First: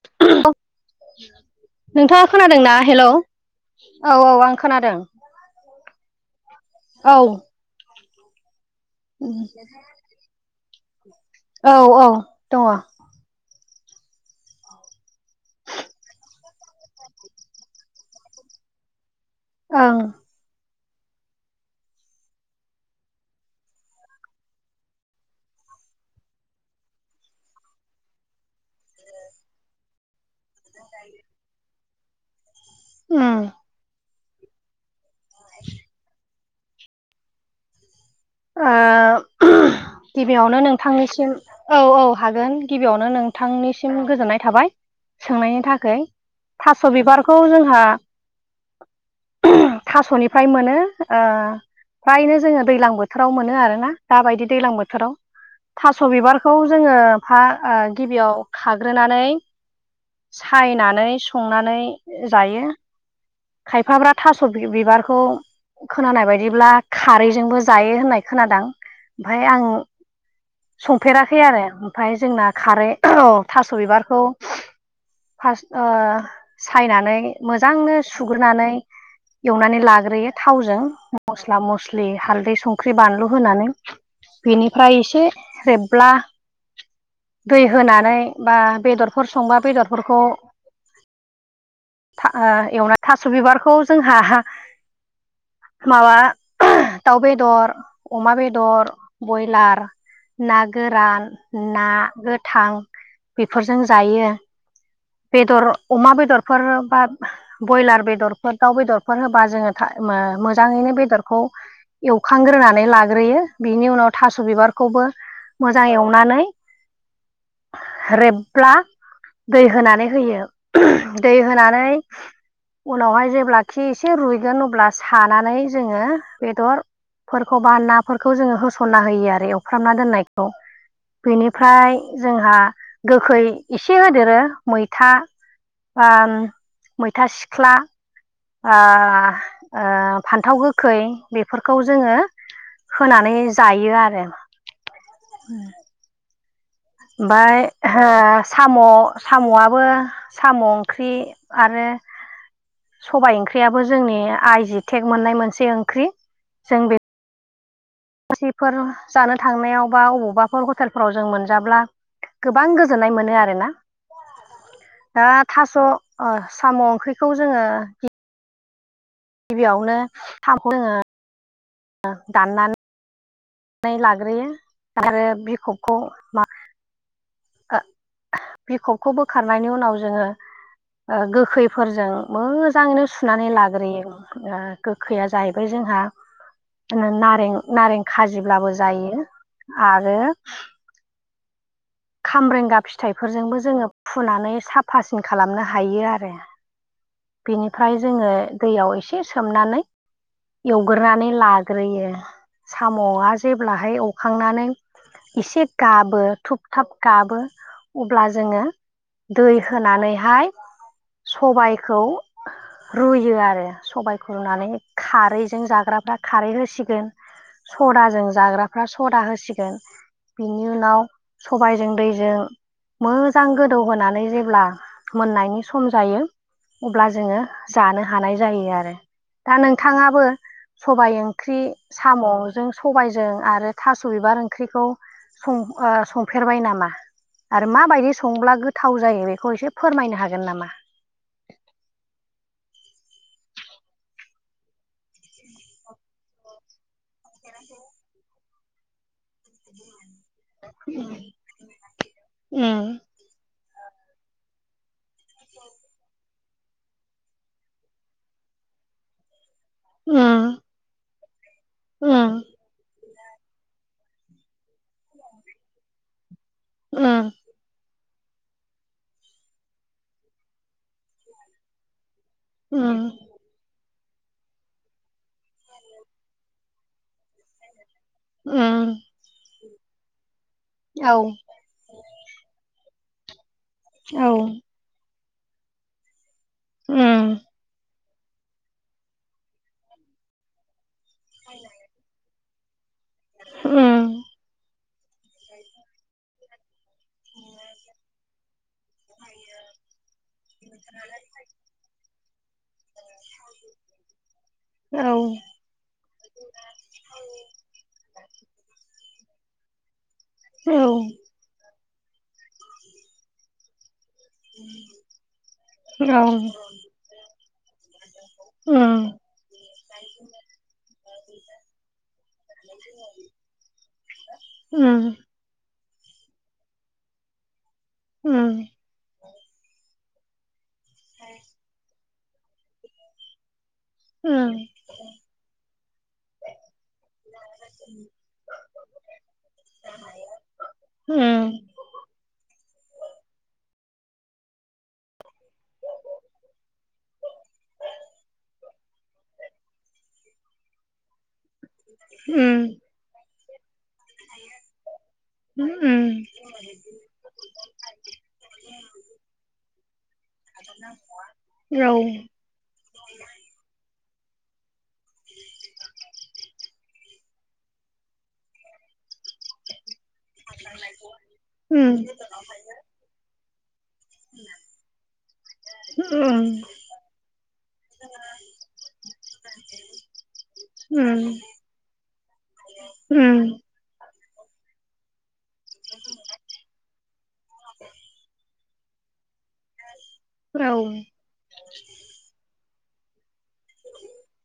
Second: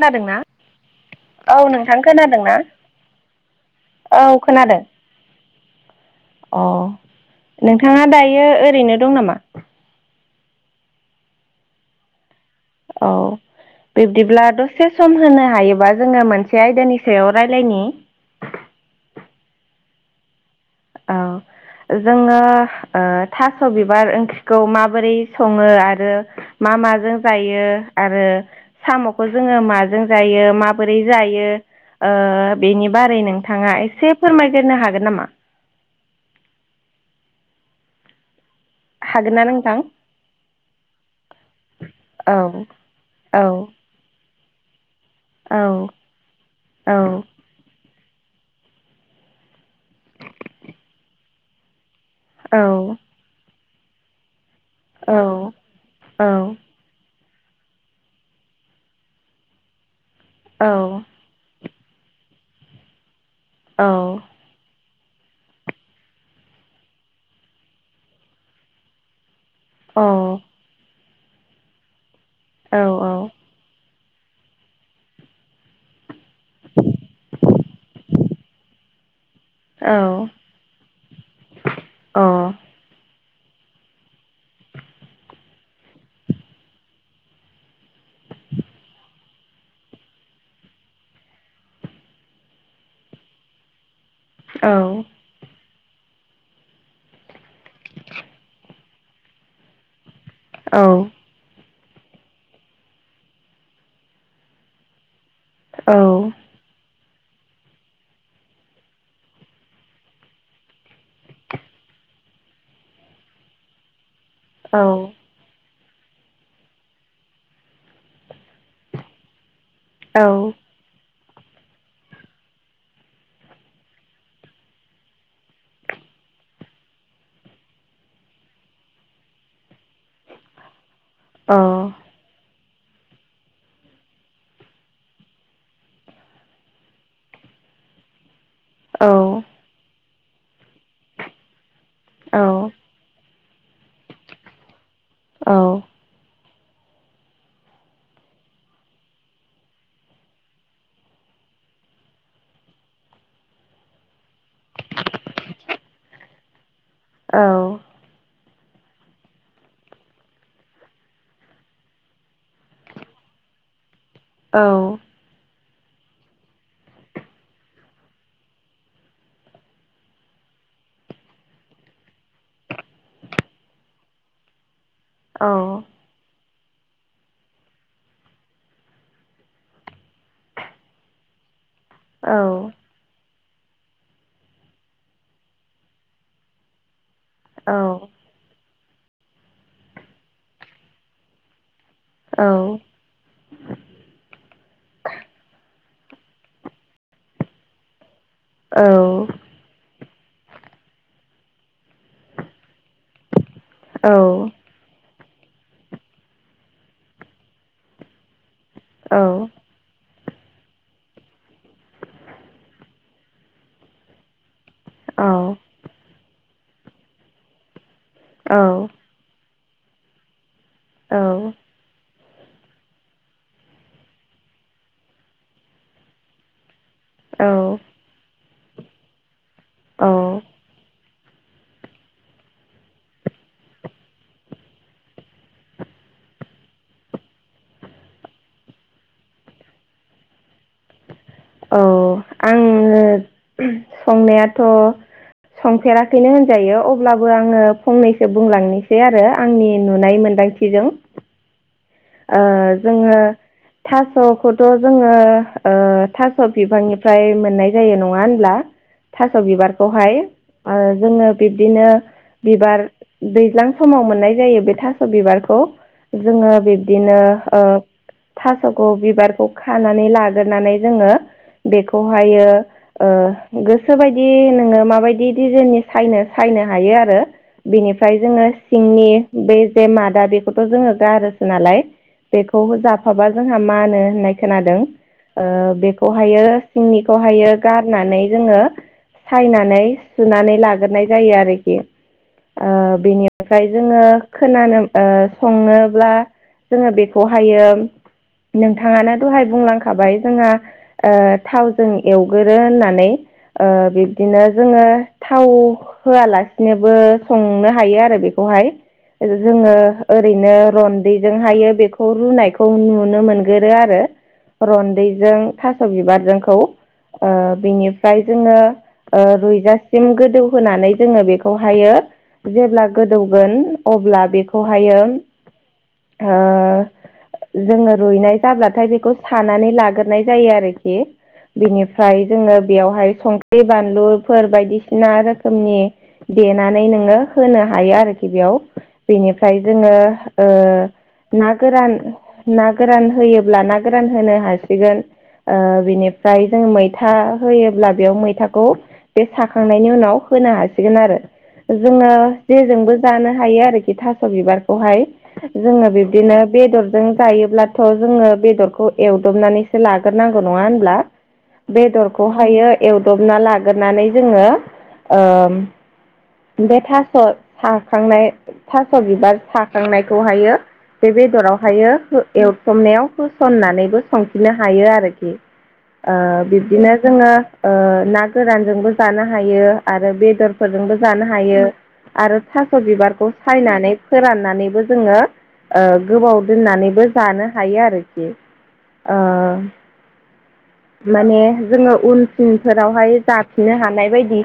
खोनादोंना? औ नोंथां नोंथाङा खोनादों ना? खोनादोंना हेलौ? औ औ आं खोनादों। अ औ नोंथाङा दायो ओरैनो दं नामा? ओम औ औ दङ। औ बिब्दिब्ला दसे सम होनो हायोबा जोङो मोनसे आयदानि सायाव रायज्लायनि। ओं औ जोङो ओ थास' बिबार ओंख्रिखौ माबोरै सङो आरो मा माजों जायो आरो साम'खौ जोङो माजों जायो माबोरै जायो ओ बेनि बारै उम नोंथाङा एसे फोरमायग्रोनो हागोन नामा। [unintelligible] ओ हागोन ना नोंथां? गिबियावनो नोंथांनिसिम औ औ हागोन गिबियावनो औ नोंथांनिसिम गोजोननाय थाबाय औ सोंनायनि थाखाय थास' औ बिबारखौ जोंहा थासनिफ्राय मोनो ओ फ्रायनो औ जोङो दैज्लां बोथोर बोथोराव मोनो आरो ना दाबायदि दैज्लां बोथोराव थास' औ बिबारखौ जोङो फा ओ गिबियाव खाग्रोनानै औ सायनानै संनानै जायो औ खायफाफ्रा थास' बिबारखौ खोनानाय बायदिब्ला खारैजोंबो जायो होननाय खोनादों ओमफ्राय आं अ संफेराखै आरो ओमफ्राय जोंना खारै औ थास' बिबारखौ फास ओ सायनानै मोजांनो सुग्रोनानै औ एवनानै अ औ लाग्रोयो थावजों मस्ला मस्लि हालदै संख्रि बानलु होनानै बेनिफ्राय एसे रेबब्ला दै होनानै बा बेदरफोर संबा बेदरफोरखौ ओ एवना थास' बिबारखौ जोंहा हा औ माबा दाउ बेदर अमा बेदर ब्रयलार ना औ गोरान ना गोथां बेफोरजों जायो। बेदर अमा बेदरफोर बा ब्रयलार बेदरफोर दाउ बेदरफोर होबा था-ओम जोङो मोजाङैनो बेदरखौ एवखांग्रोनानै लाग्रोयो बिनि उनाव थास' औ बिबारखौबो मोजां एवनानै रेबब्ला दै होनानै होयो दै होनानै उनावहाय जेब्ला खि एसे रुइगोन अब्ला सानानै जोङो बेदर फोरखौ बा नाफोरखौ जोङो होसनना होयो आरो एवफ्रामना दोननायखौ बेनिफ्राय जोंहा गोखै एसे होदेरो मैथा बा मैथा सिख्ला ओ ओ फान्थाव गोखै बेफोरखौ जोङो होनानै जायो आरो औ ओमफ्राय ओ साम' साम'आबो साम' ओंख्रि आरो सबाय ओंख्रियाबो जोंनि आइ जि टेक मोननाय मोनसे ओंख्रि जों बे औ फैफोर जानो थांनायाव बा अबावबाफोर हटेलफोराव जों मोनजाब्ला गोबां गोजोन्नाय मोनो आरोना औ दा थास' ओ साम' ओंख्रिखौ जोङो गिबियावनो हाखौ जोङो दाननानै लाग्रोयो आरो बिखबखौ माखासे ओ बिखबखौ बोखारनायनि उनाव जोङो गोखै फोरजों मोजाङैनो सुनानै लाग्रोयो ओ गोखैया जाहैबाय जोंहा नारें नारें खाजिब्लाबो जायो आरो खामब्रेंगा फिथाइफोरजोंबो जोङो फुनानै साफासिन खालामनो हायो आरो बिनिफ्राय जोङो दैयाव एसे सोम नानै एवग्रोनानै लाग्रो साम'आ जेब्लाहाय एवखांनानै इसे गाबो थुब थाब गाबो अब्ला जोङो दै होनानैहाय सबाइ खौ रुयो आरो सबायखौ रुनानै खारैजों जाग्राफ्रा खारै होसिगोन सदाजों जाग्राफ्रा सदा होसिगोन बिनि उनाव सबायजों दैजों मोजां गोदौहोनानै जेब्ला मोननायनि सम जायो अब्ला जोङो औ जानो हानाय जायो आरो दा औ औ नोंथाङाबो सबाय ओंख्रि साम'जों सबायजों आरो थास' बिबार ओंख्रिखौ संफेरबाय नामा आरो माबायदि संब्ला गोथाव जायो बेखौ एसे फोरमायनो हागोन नामा औ आङो संनायाथ' संफेराखैनो होनजायो अब्लाबो आङो फंनैसो बुंलांनोसै एसे आरो आंनि नुनाय मोनदांथिजों उम जोङो थास'खौथ' जोङो थास' बिफांनिफ्राय मोननाय जायो नङा होनब्ला थास' बिबारखौहाय उम जोङो बिब्दिनो उम बिबार दैज्लां समाव मोननाय जायो बे थास' बिबारखौ जोङो बे बिदिनो उम आ थास'खौ' बिबारखौ खानानै लाग्रोनानै जोङो बेखौहायो उम गोसोोबायदि नोङो माबायदि डिजाइननि सायनो सायनो हायो आरो बिनिफ्राय जोङो उम सिंनि बे जे मादा बेखौथ' जोङो औ गारोसो नालाय बेखौ जाफाबा जोंहा मा होनो औ होननाय खोनादों बेखौ खौहायो उम सिंनिखौहायो गारनानै जोङो सायनानै सुनानै लाग्रोनाय जायो आरोखि बेनिफ्राय जोङो उम खोनानो ओ संनोब्ला जोङो बेखौहायो नोंथाङानो दहाय बुंलांखाबाय जोंहा थावजों एवगोरो होननानै बिब्दिनो जोङो औ थाव होआलासिनोबो संनो हायो आरो बेखौहाय जोङो ओरैनो औ रन्दैजोंहायो बेखौ रुनायखौ नुनो मोनगोरो आरो। रनन्दैजों थास' औ बिबारजोंखौ ओ बेनि फ्राय जोङो उम ओ रुयजासिम गोदौ होनानै जोङो बेखौहायो जेब्ला गोदौगोन अब्ला बेखौहायो उम जोङो रुइनाय उम जाब्लाथाय बेखौ सानानै लाग्रोनाय जायो आरो। बिनिफ्राय जोङो बेवहाय सं ख्रि बानलुफोर उम बायदिसिना रोखोमनि देनानै नोङो होनो हायो आरोखि बेयाव बेनिफ्राय जोङो ओ उम ना गोरान ना गोरान होयोब्ला ना गोरान होनो हासिगोन। बिनिफ्राय जों मैथा होयोब्ला बेयाव मैथाखौ बे साखांनायनि उनाव होनो हासिगोन आरो। जोङो उम जेजोंबो जानो हायो आरोखि थास' बिबारखौहाय। जोङो बिब्दिनो उम बेदरजों जायोब्लाथ' जोङो बेदरखौ एवदबनानै लाग्रोनांगौ नङा होनब्ला औ बेदरखौ ओमफायो एवदबना लाग्रोनानै जोङो बे थास' साखांनाय थास' बिबार साखांनाय खौहायो बे बेदरावहायो उम एवथुमनायाव होसननानैबो संफिननो हायो आरोखि। उम बिब्दिनो जोङो ना गोरानजोंबो जानो हायो। आरो बेदरफोरजोंबो उम जानो हायो आरो थास' बिबारखौ उम सायनानै फोराननानैबो जोङो गोबाव दोननानैबो जानो हायो आरोखि। औ माने जोङो उन सिनफोरावहाय जाफिननो हानाय बायदि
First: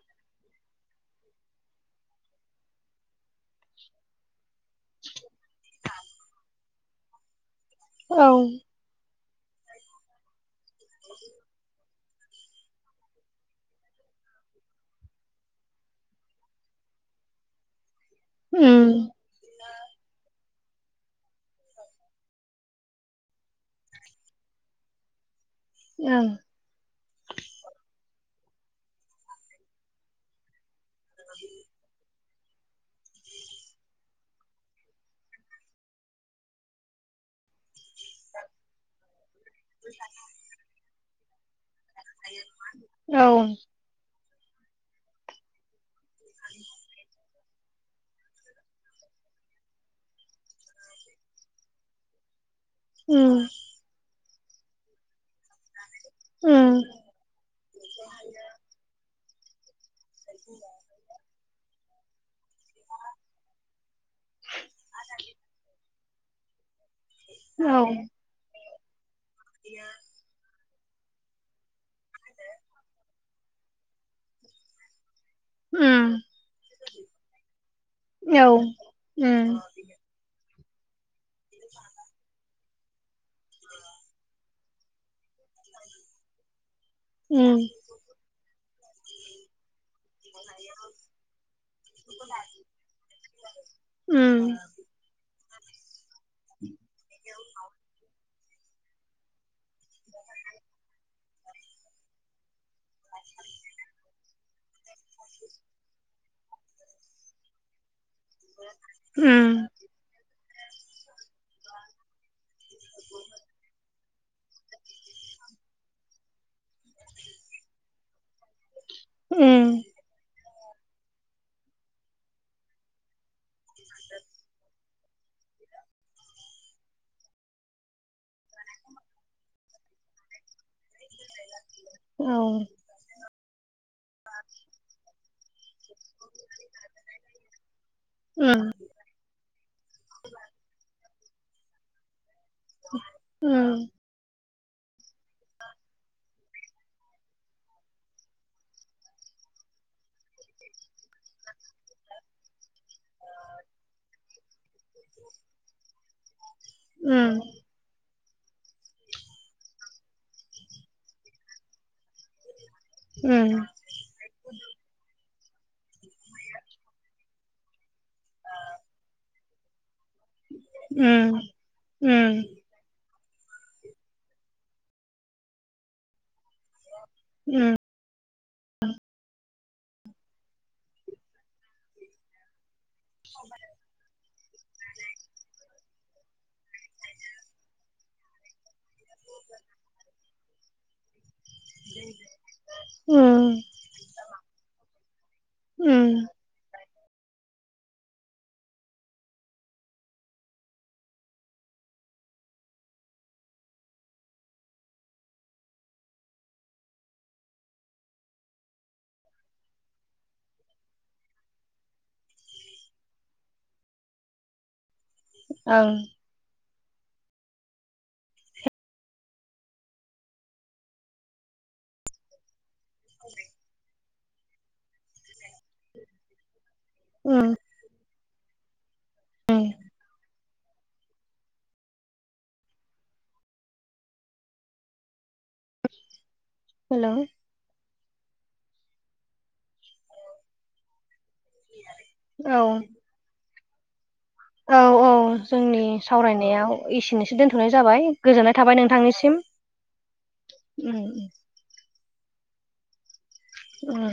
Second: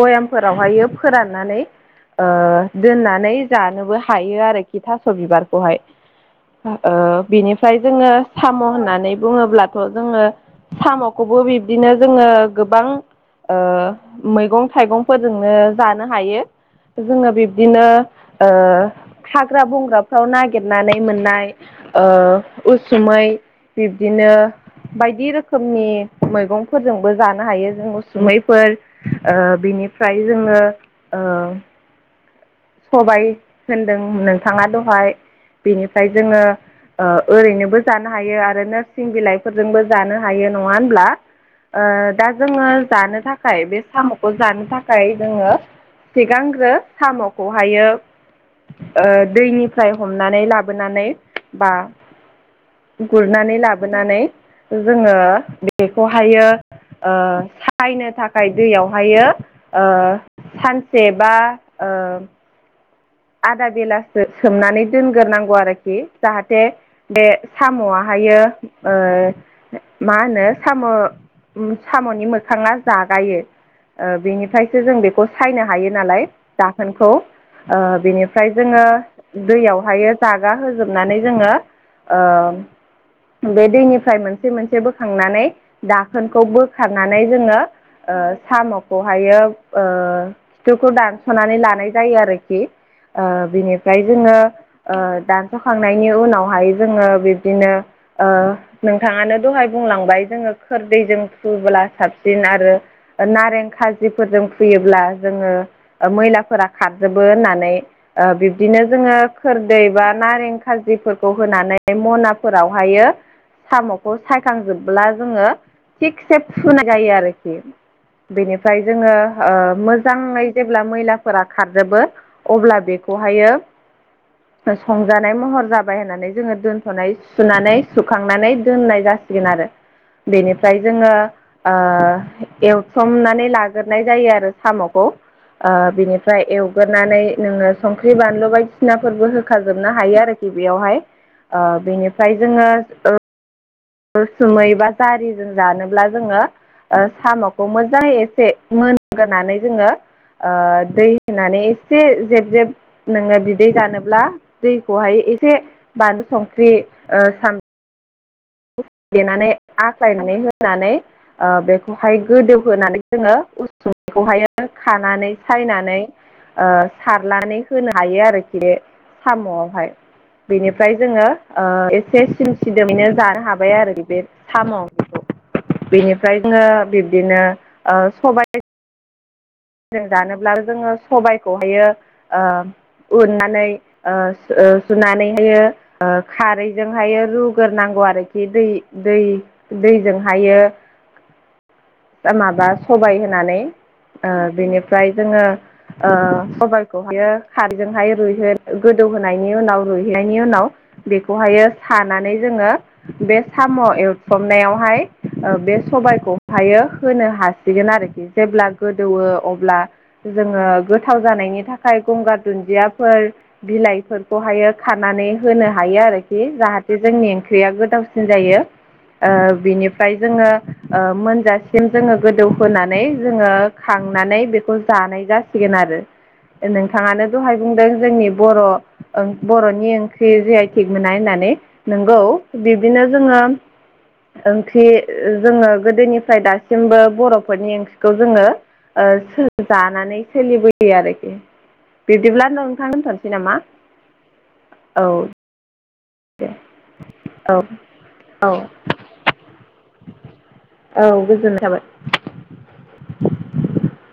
बयामफोरावहायो फोराननानै ओ दोननानै जानोबो थायो आरोखि थास' बिबारखौहा ओ बिनि फ्राय जोङो औ साम' होननानै बुङोब्लाथ' जोङो साम'खौबो बिब्दिनो जोङो गोबां मैगं थाइगंफोरजोंनो जानो हायो। जोंङो बिब्दिनो ओ उम हाग्रा-बंग्राफ्राव नागिरनानै मोननाय ओ उसुमै बिब्दिनो बायदि रोखोमनि ओं मैगं फोरजोंबो जानो हायो जों उसुमैफोर ओ बिनिफ्राय जोंङो ओ सबाय होनदों नोंथांङा दहाय। बेनिफ्राय जोंङो ओरैनोबो जानो हायो आरो नोरसिं बिलाइ फोरजोंबो जानो हायो नंङा होनब्ला ओ दा जोङो जानो औ थाखाय बे साम'खौ जानो थाखाय जोंङो सिगांग्रो साम'खौहायो दैनिफ्राय हमनानै लाबोनानै बा उम गुरनानै लाबोनानै जोंङो बेखौहायो उम ओ सायनो थाखाय दैयावहायो ओ सानसे बा ओ आदा बेलासो सोमनानै दोनग्रोनांगौ आरोखि जाहाथे बे औ साम'आहायो ओ मा होनो साम' साम'नि मोखांङा जागायो ओ बेनिफ्रायसो जों बेखौ सायनो हायो उम नालाय दाखोनखौ ओ औ बेनिफ्राय जोंङो उम दैयाव ओमफ्रायो जागा होजोबनानै जोंङो ओ बे दैनिफ्राय मोनसे मोनसे बोखांनानै दाखोनखौ बोखारनानै जोंङो उम ओ साम'खौहायो ओ खिथुखौ दानस'नानै लानाय जायो आरोखि ओ बिनिफ्राय जोंङो उम ओ दान सखांनायनि उनावहाय जोंङो बिब्दिनो ओ नोंथांङानो दहाय बुंलांबाय जोंङो खोरदैजों हुबोला साबसिन आरो नारें खाजिफोरजों फुयोब्ला जोंङो मैलाफोरा खारजोबो होननानै ओ बिब्दिनो जोंङो खोर उम दैबा नारें खाज्रिफोरखौ होनानै मनाफोरावहायो साम'खौ सायखांजोबब्ला जोंङो थिगसे फुनाय जायो आरोखि बेनिफ्राय जोंङो ओ उम मोजांङै जेब्ला मैलाफोरा खारजोबो अब्ला बेखौहायो संजानाय महर जाबाय होननानै जोंङो दोनथ'नाय सुनानै सुखांनानै दोननाय जासिगोन आरो बेनिफ्राय जोंङो ओ औ एव थ्रमनानै लाग्रोनाय जायो आरो साम'खौ ओ बिनिफ्राय एवग्रोनानै नोंङो संख्रि बानदलु बाय उम सिनाफोरबो होखाजोबनो हायो आरोखि बेयावहाय ओ बेनिफ्राय जोंङो उम उसुममै बा जारिजों जानोब्ला जोंङो ओ साम'खौ मोजांङै एसे मोनग्रोनानै जोंङो ओ दै होनानै एसे जेब जेब नोंङो बिदै जानोब्ला दैखौहाय एसे बानलु संख्रि ओ उम सान देनानै आख्लायनानै होनानै ओ बेखौहाय गोदौहोनानै उम जोंङो उसुमैखौहाय खानानै सायनानै ओ सारनानै होनो हायो आरोखि बे साम'आवहाय बेनिफ्राय जोंङो उम ओ एसे उम उम सिम सिदोमैनो जा हाबाय आरो बे साम' बेनिफ्राय जोङो बिब्दिनो उम ओ सबाय जों जानोब्लाबो जोंङो सबायखौहायो ओ उननानै ओ ओ सुनानै होयो ओ खारैजोंहाय रुग्रोनांगौ आरोखि दै दै दैजोंहायो माबा सबाय होनानै ओ बिनिफ्राय जोंङो ओ सबाइ खौ होयो खारजोंहाय रुइह गोदौहोनायनि उनाव रुइहैनायनि उनाव बेखौहायो सानानै जोंङो बे साम' एवथ्रमनायावहाय ओ बे सबायखौहायो होनो हास सिगोन आरोखि जेब्ला गोदौओ अब्ला जोङो गोथाव जानायनि थाखाय गंगार दुन्दियाफोर बिलाइफोरखौहायो खानानै होनो ओं हायो आरो हि जाहाथे जोंनि ओंख्रिया गोदावसिन जायो। ओ बिनिफ्राय जोङो ओ मोनजासिम जोङो गोदौ होनानै जोङो खांनानै बेखौ जानाय जासिगोन आरो नोंथाङानो उम दहाय बुंदों जोंनि बर' ओं बर'नि ओंख्रि जे आय थिग मोना होननानै नोंगौ बिब्दिनो जोङो ओंख्रि जोङो गोदोनिफ्राय दा थिंबो हेलौ बर'फोरनि ओंख्रिखौ जोङो ओ सो जानानै सोलिबोयो आरोखि बिब्दिब्ला औ नोंथां दोनथ'नोसै नामा औ। जोंनि दे सावरायनायाव एसेनोसै औ दोनथ'नाय जाबाय औ गोजोननाय थाबाय नोंथांनिसिम। उम औ गोजोननाय थाबाय। उम